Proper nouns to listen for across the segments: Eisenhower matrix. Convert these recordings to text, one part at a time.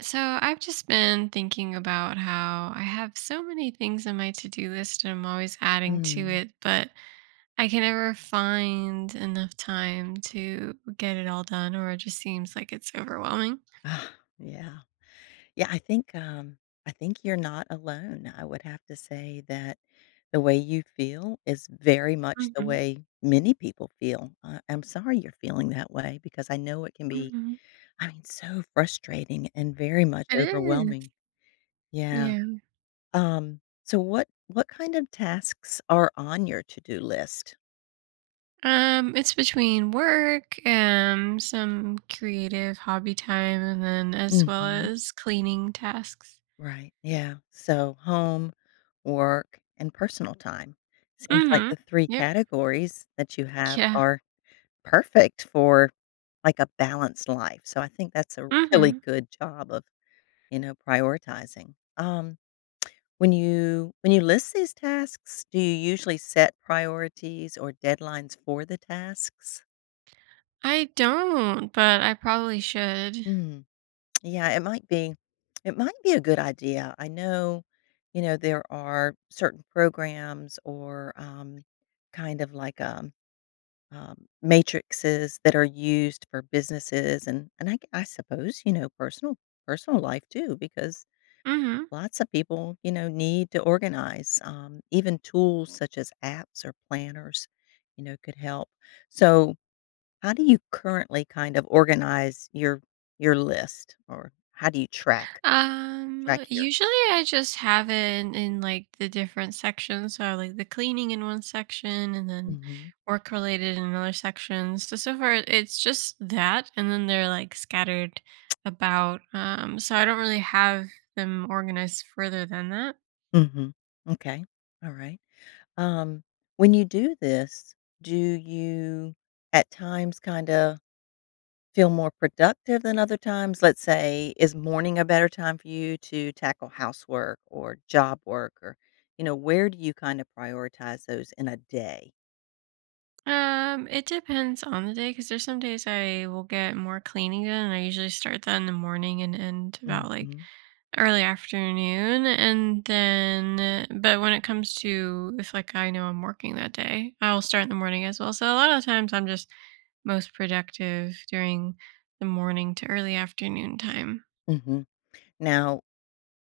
So I've just been thinking about how I have so many things on my to-do list and I'm always adding to Mm. it, but I can never find enough time to get it all done, or it just seems like it's overwhelming. Ah, yeah. Yeah, I think you're not alone. I would have to say that the way you feel is very much the Mhm, way many people feel. I'm sorry you're feeling that way because I know it can be, mhm. I mean, so frustrating and very much It is. overwhelming. Yeah. Yeah. So what kind of tasks are on your to-do list? It's between work and some creative hobby time and then as well Mhm. as cleaning tasks. Right. Yeah. So home, work, and personal time. Seems like Mm-hmm. the three Yep. categories that you have Yeah. are perfect for like a balanced life. So I think that's a really Mm-hmm. good job of prioritizing. When you when you list these tasks, do you usually set priorities or deadlines for the tasks? I don't, but I probably should. Hmm. Yeah, it might be. It might be a good idea. I know there are certain programs or kind of like matrices that are used for businesses, and I suppose personal life too, because Mhm. lots of people need to organize. Even tools such as apps or planners could help. So, how do you currently kind of organize your list, or how do you Track here. Usually I just have it in like the different sections. So I have, like the cleaning in one section and then Mhm. work related in another section. So so far it's just that and then they're like scattered about. So I don't really have them organized further than that. Mhm. Okay. All right. Um, when you do this, do you at times kinda feel more productive than other times? Let's say, is morning a better time for you to tackle housework or job work or where do you kinda prioritize those in a day? It depends on the day because there's some days I will get more cleaning done and I usually start that in the morning and end Mm. about like Mhm. early afternoon, and then but when it comes to if, like, I know I'm working that day, I'll start in the morning as well. So a lot of times I'm just most productive during the morning to early afternoon time. Mhm. Now,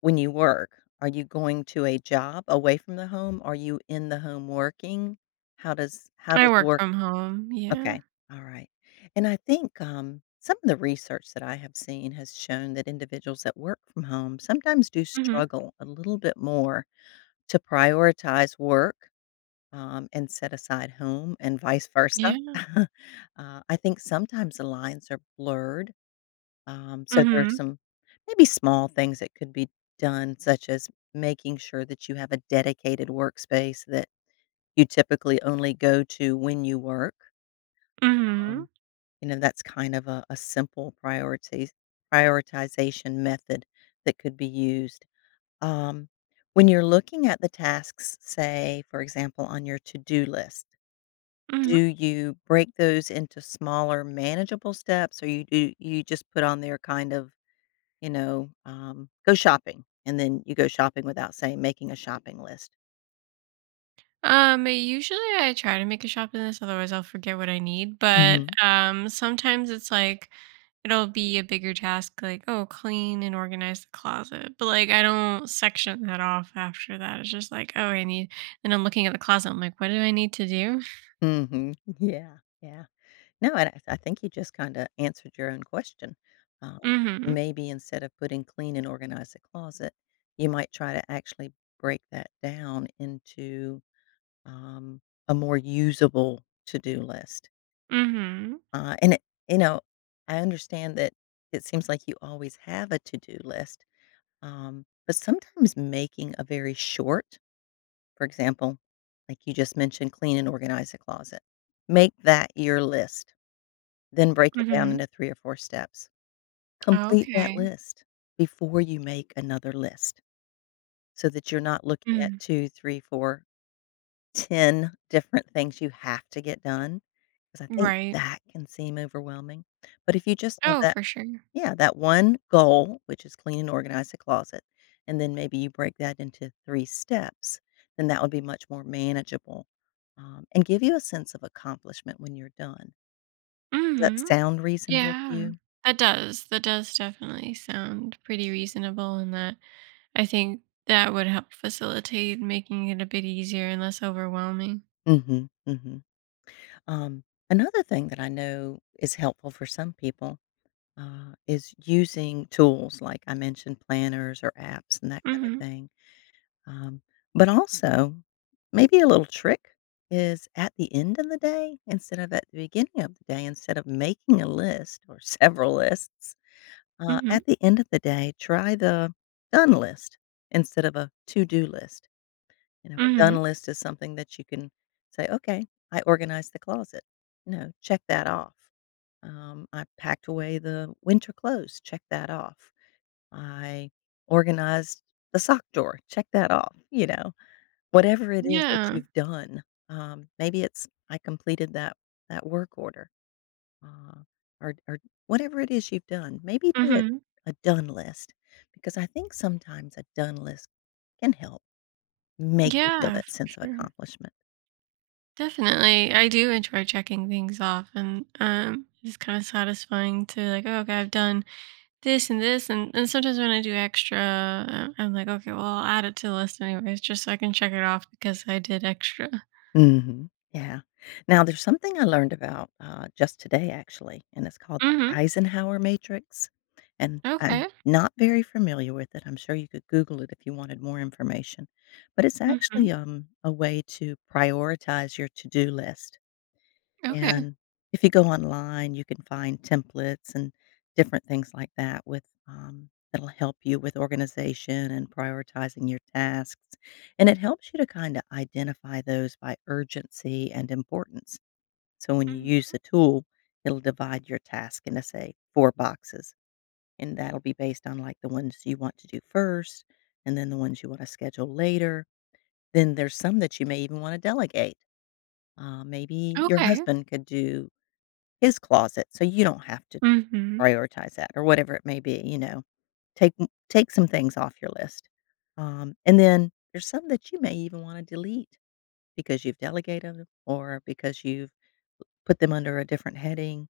when you work, are you going to a job away from the home? Are you in the home working? How does how I does work work. from home, yeah. Okay. All right. And I think some of the research that I have seen has shown that individuals that work from home sometimes do Mhm. struggle a little bit more to prioritize work, and set aside home and vice versa. Yeah. I think sometimes the lines are blurred. So there are Mhm. some maybe small things that could be done, such as making sure that you have a dedicated workspace that you typically only go to when you work Mhm. um, that's kind of a simple priorities prioritization method that could be used. Um, when you're looking at the tasks, say, for example, on your to do list, do Mhm. you break those into smaller, manageable steps, or you do you just put on there kind of, go shopping, and then you go shopping without saying making a shopping list? Usually I try to make a shopping list, otherwise I'll forget what I need. But hmm sometimes it's like it'll be a bigger task, like oh, clean and organize the closet. But like I don't section that off after that. It's just like oh, I need, and I'm looking at the closet. I'm like, what do I need to do? hmm Yeah, yeah. No, I think you just kinda answered your own question. Um, Mm-hmm. maybe instead of putting clean and organize the closet, you might try to actually break that down into, um, a more usable to-do list. Mm-hmm. And you know, I understand that it seems like you always have a to-do list, but sometimes making a very short for example, like you just mentioned, clean and organize the closet. Make that your list. Then break it down Mm-hmm. into 3 or 4 steps. Complete Okay. that list before you make another list so that you're not looking at Mm. 2, 3, 4, 10 different things you have to get done, because I think Right. that can seem overwhelming. But if you just have Oh, that for sure. yeah, that one goal, which is clean and organize the closet, and then maybe you break that into 3 steps, then that would be much more manageable, and give you a sense of accomplishment when you're done. Does that Mm-hmm. sound reasonable to Yeah. you? That does. That does definitely sound pretty reasonable in that I think that would help facilitate making it a bit easier and less overwhelming. Mhm, mhm. Um, another thing that I know is helpful for some people is using tools like I mentioned, planners or apps and that kind of Mhm. thing. Um, but also, maybe a little trick is at the end of the day, instead of at the beginning of the day, instead of making a list or several lists, Mhm. at the end of the day, try the done list instead of a to do list. You know, a done Mhm. list is something that you can say, "Okay, I organized the closet." You know, check that off. I packed away the winter clothes. Check that off. I organized the sock drawer. Check that off. You know, whatever it is that Yeah. you've done. Maybe it's I completed that work order, uh, or whatever it is you've done. Maybe do Mhm. a done list because I think sometimes a done list can help make you feel Yeah, that for sense of sure. accomplishment. Definitely. I do enjoy checking things off, and it's kind of satisfying to like, oh, okay, I've done this and this, and sometimes when I do extra, I'm like, okay, well, I'll add it to the list anyways just so I can check it off because I did extra. Mhm. Yeah. Now there's something I learned about, just today actually, and it's called the Mhm. Eisenhower matrix, and I'm Okay. not very familiar with it. I'm sure you could Google it if you wanted more information, but it's Mhm. actually a way to prioritize your to-do list. Okay. And if you go online, you can find templates and different things like that with that'll help you with organization and prioritizing your tasks. And it helps you to kind of identify those by urgency and importance. So when you use Mhm. the tool, it'll divide your task into say four boxes, and that'll be based on like the ones you want to do first, and then the ones you want to schedule later. Then there's some that you may even want to delegate. Maybe your Okay. husband could do his closet, so you don't have to Mhm. prioritize that or whatever it may be, you know? Take m take some things off your list. And then there's some that you may even wanna delete because you've delegated 'em or because you've put them under a different heading,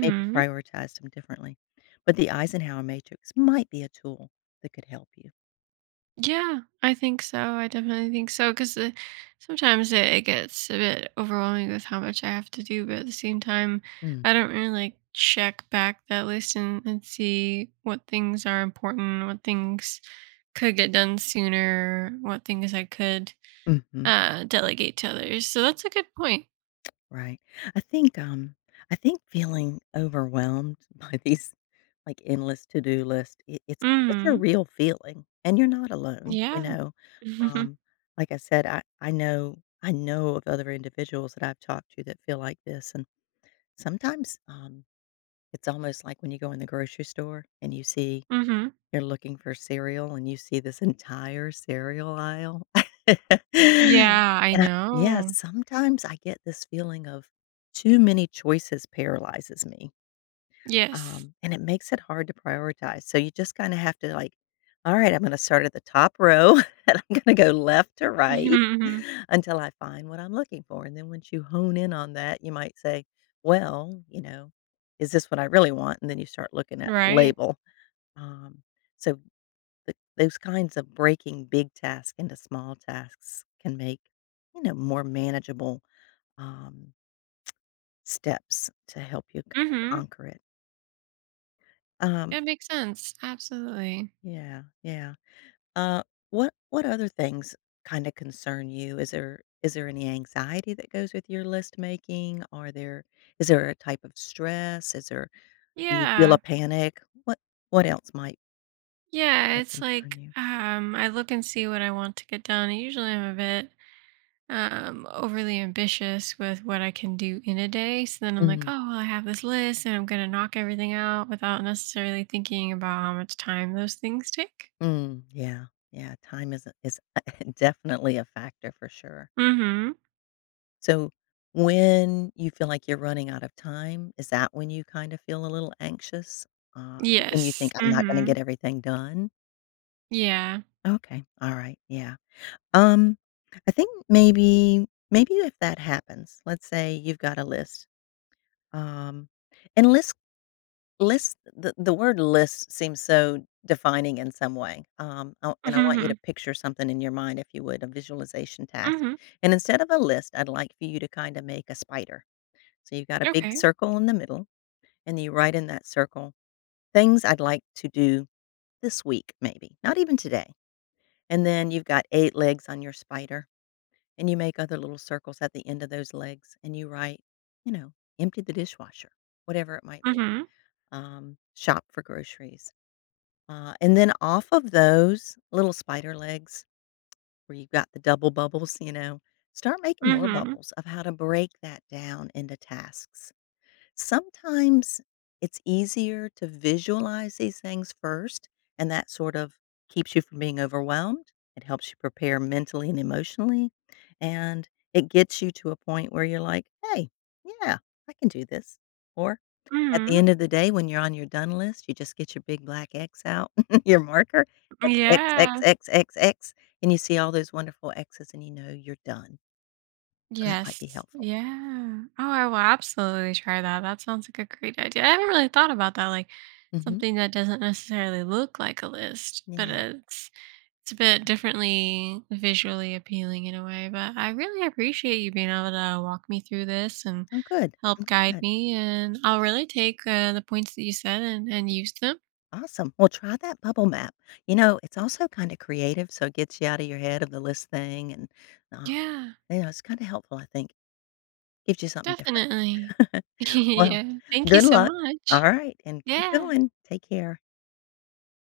maybe prioritized them differently. But the Eisenhower matrix might be a tool that could help you. Yeah, I think so. I definitely think so because sometimes it gets a bit overwhelming with how much I have to do, but at the same time, Mm. I don't really like check back that list and see what things are important, what things could get done sooner, what things I could Mhm. Delegate to others. So that's a good point. Right. I think, um, I think feeling overwhelmed by these like, endless to-do list. It's a Hmm. real feeling, and you're not alone, you Yeah. know? Um, like I said, I know of other individuals that I've talked to that feel like this, and sometimes, it's almost like when you go in the grocery store and Hmm. you're looking for cereal and you see this entire cereal aisle. Yeah, I And I yeah, know. sometimes I get this feeling of too many choices paralyzes me. Yes. And it makes it hard to prioritize. So you just kinda have to, like, "All right, I'm gonna start at the top row, and I'm gonna go left to right until I find what I'm looking for." And then once you hone in on that, you might say, "Well, you know, is this what I really want?" And then you start looking at the Right. label. Um, so th those kinds of breaking big tasks into small tasks can make more manageable, um, steps to help you kinda Hmm. conquer it. Um It makes sense. Absolutely. Yeah, yeah. Uh, what other things kinda concern you? Is there any anxiety that goes with your list making? Are there is there a type of stress? Is there you feel a Yeah. panic? What else might Yeah. might It's concern like you? I look and see what I want to get done. And Usually I'm a bit overly ambitious with what I can do in a day. So then I'm like, Mhm. oh, well, I have this list and I'm going to knock everything out without necessarily thinking about how much time those things take. Mm, yeah, yeah, time is definitely a factor for sure. Mm hmm. So, when you feel like you're running out of time, is that when you kinda feel a little anxious? Uh, and you Yes. think, "I'm Mm not gonna hmm. get everything done?" Yeah. Okay, alright, yeah. Um, I think maybe if that happens, let's say you've got a list. Um, and list the word list seems so defining in some way. Um, I- Mm and I want you hmm. to picture something in your mind, if you would, a visualization Mm task. hmm. And instead of a list, I'd like for you to kind of make a spider. So you've got a big Okay. circle in the middle, and you write in that circle things I'd like to do this week, maybe not even today. And then you've got 8 legs on your spider. And you make other little circles at the end of those legs and you write, you know, empty the dishwasher, whatever it might Mm be, hmm. um, shop for groceries. And then off of those little spider legs where you've got the double bubbles, start making Mm more hmm. bubbles of how to break that down into tasks. Sometimes it's easier to visualize these things first, and that sort of keeps you from being overwhelmed. It helps you prepare mentally and emotionally, and it gets you to a point where you're like, hey, yeah, I can do this. Or at the Mm end of the day, when you're on your done list, you just get your big black X out, your marker, hmm. X, X, Yeah. X, X, X, and you see all those wonderful X's and you know you're done. So that might be Yes. helpful. Yeah. Oh, I will absolutely try that. That sounds like a great idea. I haven't really thought about that. Like Hmm. something that doesn't necessarily look like a list, Yeah. but it's a bit differently visually appealing in a way. But I really appreciate you being able to walk me through this and Oh, good. help guide Good. me. And I'll really take the points that you said and use them. Awesome. Well, try that bubble map. You know, it's also kind of creative, so it gets you out of your head of the list thing, and uh, Yeah, it's kind of helpful. I think gives you something different. definitely. Well, Yeah. Thank you good so luck. All much. right, and keep Yeah. going. Take care.